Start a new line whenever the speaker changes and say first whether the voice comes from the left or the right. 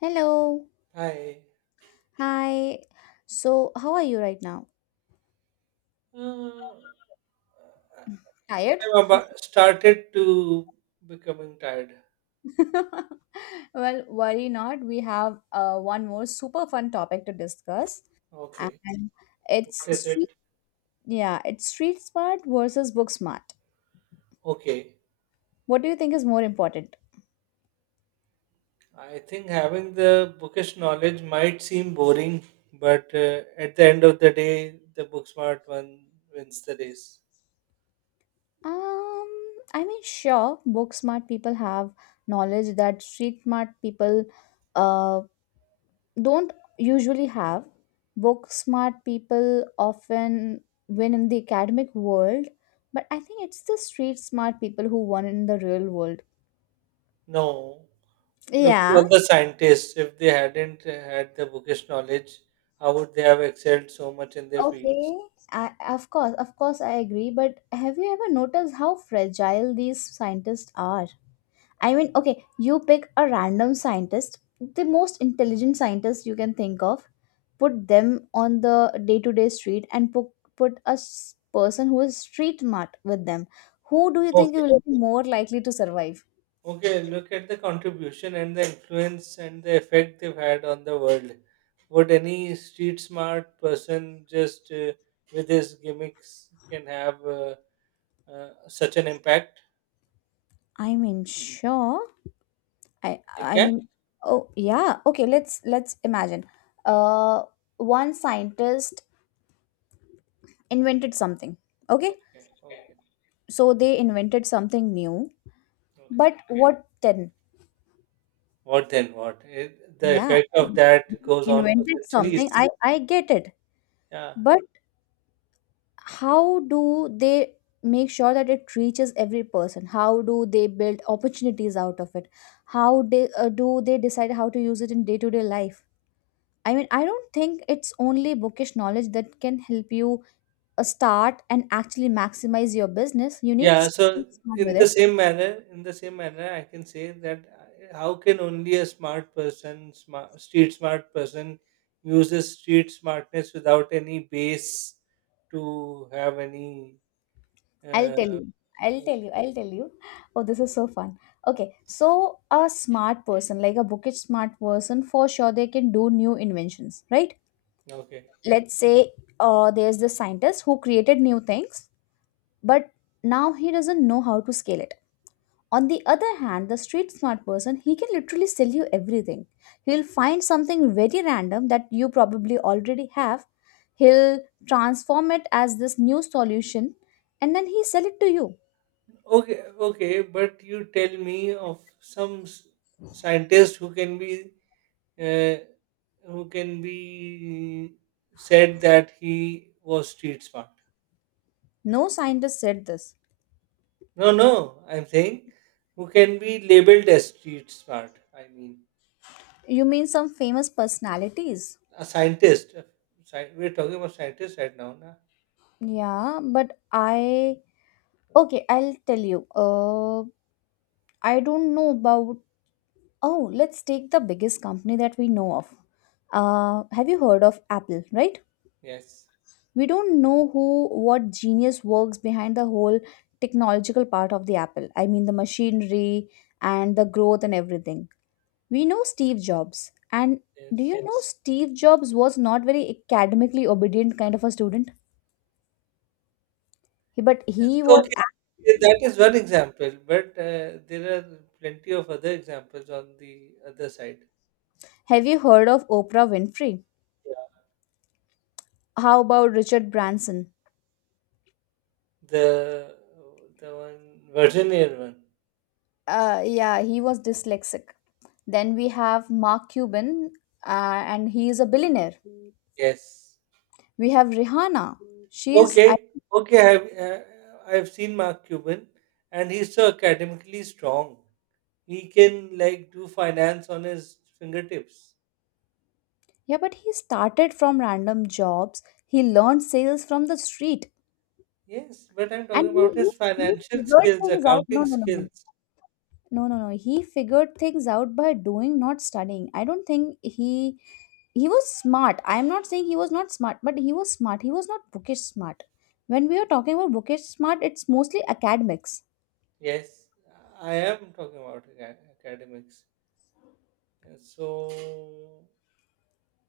left: Hello.
right: I
left: Hi. So, how are you right now?
right: uh, I
left: Tired?
right: remember started to becoming tired.
left: Well, worry not. We have one more super fun topic to discuss,
right: Okay,
left: and
right: what
left: it's
right: is it?
left: street. Yeah, it's street smart versus book smart.
right: Okay,
left: What do you think is more important?
right: I think having the bookish knowledge might seem boring, but at the end of the day, the book smart one wins the race.
left: Um, I mean, sure, book smart people have knowledge that street smart people, uh, don't usually have. Book smart people often win in the academic world, but I think it's the street smart people who won in the real world.
right: No, look at
left: Yeah.
right: all the scientists. If they hadn't had the bookish knowledge, how would they have excelled so much in their fields?
left: Okay, I, of course, I agree. But have you ever noticed how fragile these scientists are? I mean, okay, you pick a random scientist, the most intelligent scientist you can think of, put them on the day-to-day street and put a person who is street smart with them. Who do you think
right: Okay.
left: will be more likely to survive?
right: Okay, look at the contribution and the influence and the effect they've had on the world. Would any street smart person just with his gimmicks can have such an impact?
left: I mean, sure. i
right: They
left: i
right: can.
left: mean, oh yeah, okay, let's imagine uh one scientist invented something. Okay,
right: Okay, okay,
left: so they invented something new,
right: okay.
left: but what then?
right: What then? What? It, the
left: Yeah,
right: effect of
left: they
right: that goes on for
left: invented something,
right: centuries.
left: i i get it.
right: Yeah.
left: But how do they make sure that it reaches every person? How do they build opportunities out of it? How do they decide how to use it in day-to-day life? I mean, I don't think it's only bookish knowledge that can help you start and actually maximize your business. You need to
right: Yeah, so
left: start with
right: in the
left: it.
right: same manner, in the same manner, I can say that how can only a smart person, street smart person, uses street smartness without any base to have any.
left: I'll tell
right: Uh,
left: you I'll tell you I'll tell you Oh, this is so fun. Okay, so a smart person, like a bookish smart person, for sure they can do new inventions, right?
right: okay,
left: Let's say there's this scientist who created new things, but now he doesn't know how to scale it. On the other hand, the street smart person, he can literally sell you everything. He'll find something very random that you probably already have. He'll transform it as this new solution, and then he sell it to you.
right: okay. But you tell me of some scientist uh, who can be said that he was street smart.
left: No scientist said this.
right: No, no. I'm saying who can be labeled as street smart. I mean,
left: You mean some famous personalities?
right: a scientist. We're talking about scientists right now, na?
left: Yeah, but I okay, I'll tell you. I don't know about. Oh, let's take the biggest company that we know of. Have you heard of Apple, right?
right: Yes,
left: We don't know who, what genius works behind the whole technological part of the Apple. I mean, the machinery and the growth and everything. We know Steve Jobs. And do
right: yes.
left: you know? Yes. Steve Jobs was not very academically obedient kind of a student? But
right: Yes,
left: he was.
right: okay, okay, that is one example, but there are plenty of other examples on the other side.
left: Have you heard of Oprah Winfrey?
right: Yeah.
left: How about Richard Branson?
right: The the one Virgin Air one.
left: Yeah, he was dyslexic. Then we have Mark Cuban, and he is a billionaire.
right: Yes.
left: We have Rihanna. She's I,
right: Okay. Okay. I've seen Mark Cuban, and he's so academically strong. He can like do finance on his fingertips.
left: yeah, but he started from random jobs. He learned sales from the street,
right: Yes, but I'm
left: and
right: talking
left: he
right: about
left: he,
right: his
left: he
right: financial
left: figured
right: skills,
left: things out. No,
right: accounting
left: no, no, no.
right: skills.
left: No, no, no. He figured things out by doing, not studying. I don't think he was smart. I am not saying he was not smart, but he was smart. He was not bookish smart. When we are talking about bookish smart, it's mostly academics.
right: Yes, I am talking about academics. And so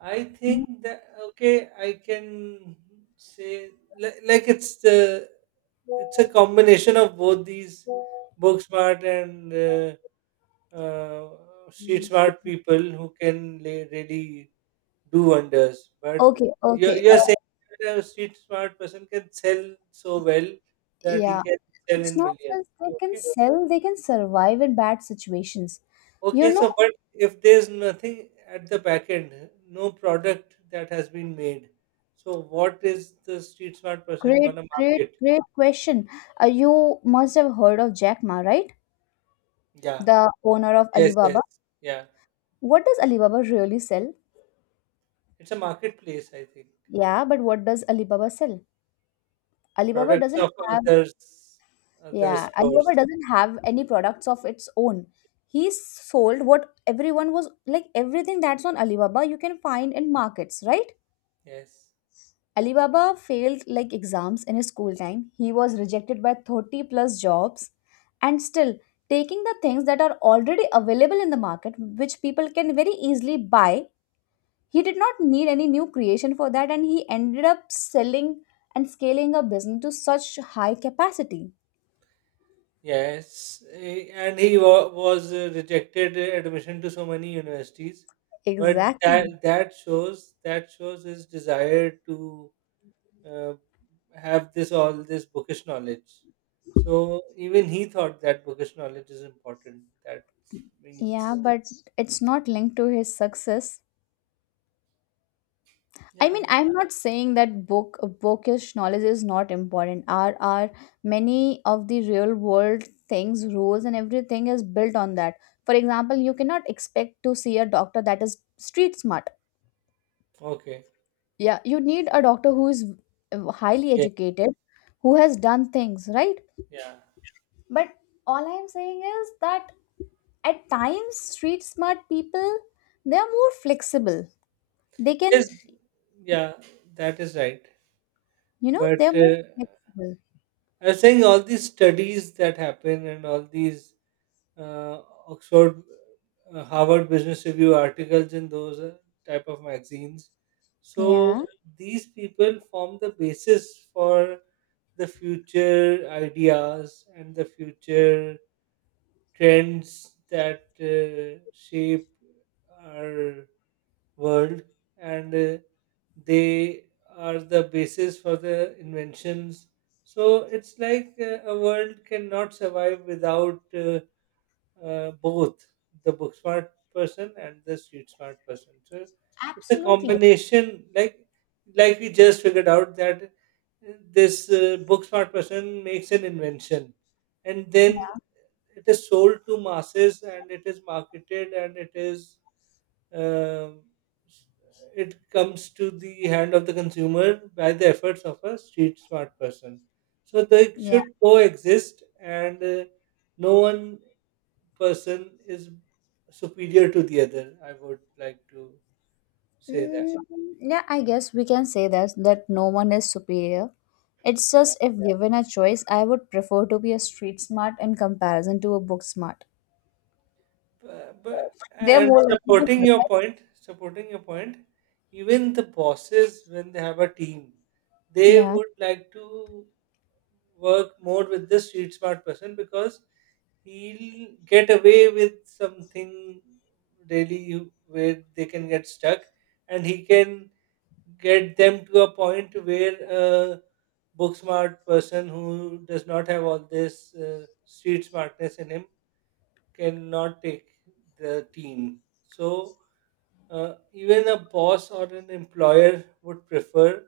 right: I
left: Mhm.
right: think that okay, I can say like it's the, it's a combination of both these book smart and uh, street smart people who can really do wonders. But
left: Okay, okay.
right: you're saying that a street smart person can sell so well that he
left: Yeah.
right: can sell
left: It's
right: in
left: not
right: millions.
left: just they can
right: Okay.
left: sell, they can survive in bad situations. You
right: Okay.
left: know,
right: So, but if there's nothing at the back end, no product that has been made, so what is the street smart person
left: great,
right: gonna
left: great,
right: market?
left: great question. You must have heard of Jack Ma, right?
right: Yeah.
left: The owner of
right: Yes. Yes.
left: Alibaba.
right: Yeah.
left: What does Alibaba really sell?
right: It's a marketplace, I think.
left: Yeah, but what does Alibaba sell? Alibaba
right: Products of
left: doesn't have,
right: others, other
left: yeah, Alibaba
right: stores.
left: doesn't have any products of its own. He sold what everyone was, like everything that's on Alibaba you can find in markets, right?
right: Yes.
left: Alibaba failed like exams in his school time. He was rejected by 30 plus jobs and still taking the things that are already available in the market which people can very easily buy. He did not need any new creation for that, and he ended up selling and scaling a business to such high capacity.
right: Yes, eh, and he was rejected admission to so many universities, but
left: Exactly.
right: that shows his desire to uh, have this all this bookish knowledge. So even he thought that bookish knowledge is important. That
left: Yeah,
right: means
left: but it's not linked to his success. I
right: yeah,
left: mean, I'm not saying that bookish knowledge is not important. Are many of the real world things, rules, and everything is built on that. For example, you cannot expect to see a doctor that is street smart.
right: okay,
left: Yeah, you need a doctor who is highly
right: yeah,
left: educated, who has done things right.
right: yeah,
left: But all I'm saying is that at times, street smart people they are more flexible. They can,
right: yes, yeah, that is right.
left: you know,
right: But
left: they're more flexible.
right: I was saying all these studies that happen and all these uh, Oxford, Harvard Business Review articles in those type of magazines. So
left: Yeah,
right: these people form the basis for the future ideas and the future trends that shape our world, and they are the basis for the inventions. So it's like a world cannot survive without. Both the book smart person and the street smart person. So it's a
left: absolutely.
right: combination, like we just figured out that this book smart person makes an invention, and then it is sold to masses, and it is marketed, and it is um, s- it comes to the hand of the consumer by the efforts of a street smart person. So they
left: Yeah.
right: should coexist, and no one person is superior to the other. I would like to say that.
left: Mm, yeah, I guess we can say that that no one is superior. It's
right: Yeah.
left: just if given a choice, I would prefer to be a street smart in comparison to a book smart.
right: But
left: They're
right: and
left: more likely to survive.
right: supporting your point, even the bosses when they have a team, they
left: Yeah.
right: would like to work more with the street smart person because he'll get away with something really where they can get stuck and he can get them to a point where a book smart person who does not have all this street smartness in him cannot take the team. So even a boss or an employer would prefer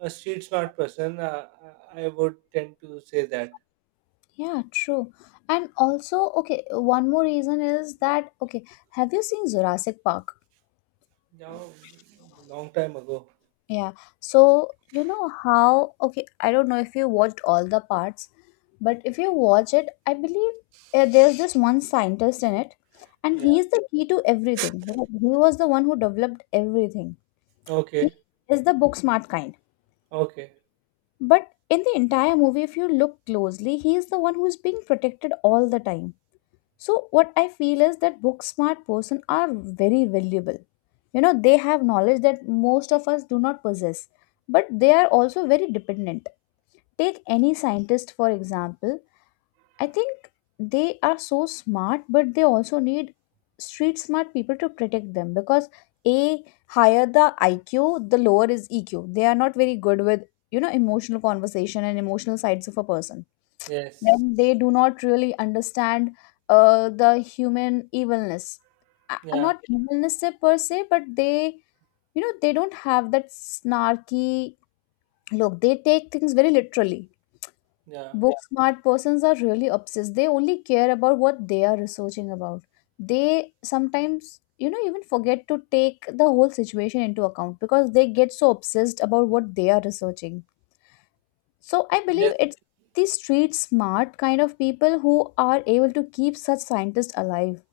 right: a street smart person. I would tend to say that.
left: Yeah, true. And also, okay, one more reason is that, okay, have you seen Jurassic Park?
right: Now, long time ago.
left: Yeah. So, you know how, okay, I don't know if you watched all the parts, but if you watch it, I believe there's this one scientist in it, and
right: Yeah.
left: he is the key to everything. Because He was the one who developed everything. He
right: Okay.
left: is the book smart kind.
right: Okay.
left: But in the entire movie, if you look closely, he is the one who is being protected all the time. So, what I feel is that book smart person are very valuable. You know, they have knowledge that most of us do not possess, but they are also very dependent. Take any scientist, for example. I think they are so smart, but they also need street smart people to protect them because a higher the IQ, the lower is EQ. They are not very good with you know emotional conversation and emotional sides of a person.
right: Yes.
left: Then they do not really understand the human evilness,
right: Yeah.
left: not evilness per se, but they you know they don't have that snarky look. They take things very literally.
right: Yeah.
left: Book smart persons are really obsessed, they only care about what they are researching about. They sometimes, you know, even forget to take the whole situation into account because they get so obsessed about what they are researching. So I
right: Yes.
left: believe it's the street smart kind of people who are able to keep such scientists alive.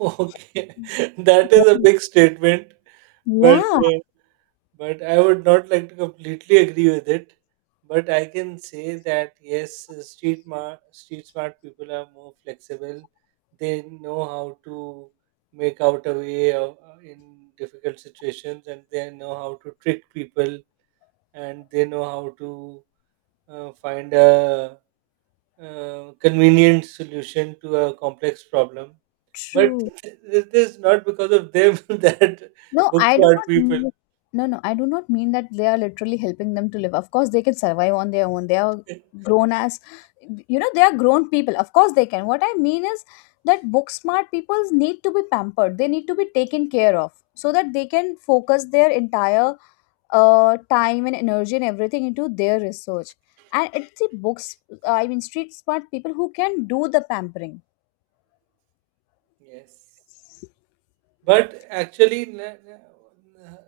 right: Okay, that is a
left: Yeah.
right: big statement, but
left: Yeah,
right: uh, but I would not like to completely agree with it. But I can say that yes, street smart people are more flexible. They know how to make out a way of, in difficult situations, and they know how to trick people, and they know how to find a convenient solution to a complex problem but
left: true.
right: it is not because of them that
left: No,
right: books
left: I do
right: hurt
left: not
right: people.
left: mean, no, no, I do not mean that they are literally helping them to live. Of course, they can survive on their own. They are grown as, you know, they are grown people. Of course, they can. What I mean is that book smart people need to be pampered. They need to be taken care of so that they can focus their entire time and energy and everything into their research, and it's the books I mean street smart people who can do the pampering.
right: Yes, but actually,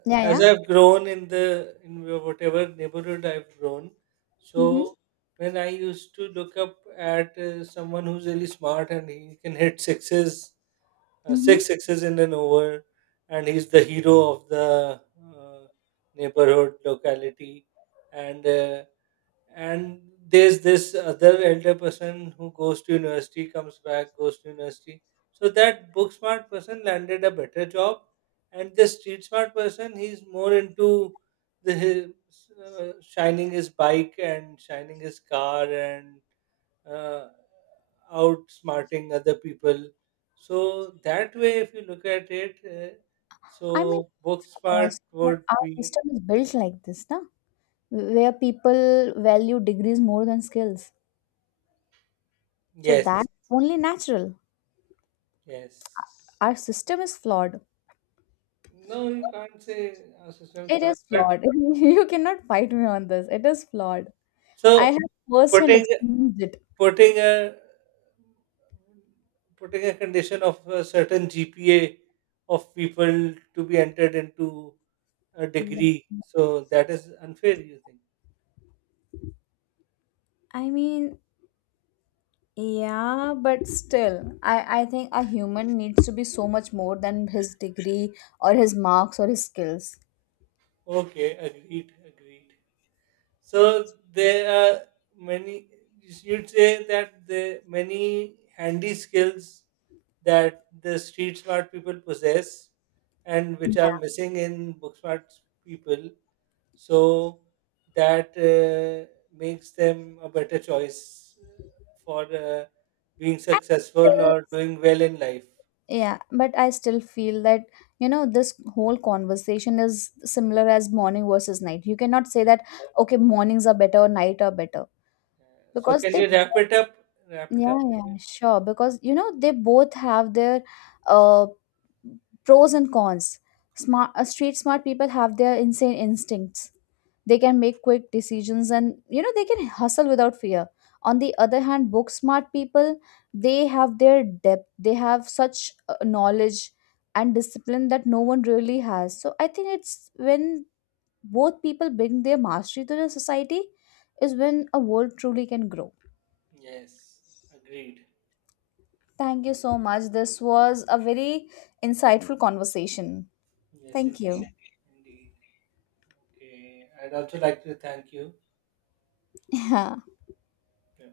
left: Yeah,
right: as
left: yeah.
right: I've grown in the in whatever neighborhood I've grown,
left: Mm-hmm.
right: so when I used to look up at someone who's really smart and he can hit sixes,
left: Mm-hmm.
right: six sixes in an over, and he's the hero of the uh, neighborhood locality, and uh, and there's this other elder person who goes to university comes back goes to university so that book smart person landed a better job and the street smart person he's more into the his, shining his bike and shining his car and uh, outsmarting other people so that way if you look at it
left: I mean,
right: so book
left: of
right: smart
left: course
right: would
left: our
right: be
left: system is built like this, na? Where people value degrees more than skills, so
right: yes
left: that only natural.
right: yes
left: Our system is flawed.
right: No, you can't say a system
left: It
right: slot.
left: is
right: But
left: flawed. You cannot fight me on this. It is flawed. I
right: so
left: have first hand
right: putting
left: experienced it.
right: putting a putting a condition of a certain GPA of people to be entered into a degree, so that is unfair. You think?
left: i mean Yeah, but still, I think a human needs to be so much more than his degree or his marks or his skills.
right: Okay, agreed, agreed. So there are many. You'd say that the many handy skills that the street smart people possess, and which are
left: Yeah.
right: missing in book smart people. So that makes them a better choice for being
left: I
right: successful
left: still,
right: or doing well in life.
left: yeah, but I still feel that, you know, this whole conversation is similar as morning versus night. You cannot say
right: Yeah.
left: that, okay, mornings are better or night are better
right: So
left: because
right: can
left: they,
right: you wrap it up? Wrap it up.
left: yeah, yeah, sure, because, you know, they both have their uh, pros and cons. Smart Street smart people have their insane instincts. They can make quick decisions, and you know they can hustle without fear. On the other hand, book smart people, they have their depth, they have such knowledge and discipline that no one really has. So I think it's when both people bring their mastery to the society is when a world truly can grow.
right: Yes, agreed.
left: Thank you so much, this was a very insightful conversation.
right: Yes,
left: Thank you.
right: indeed, indeed. Okay, I'd also like to thank you.
left: Yeah.
right: Yeah.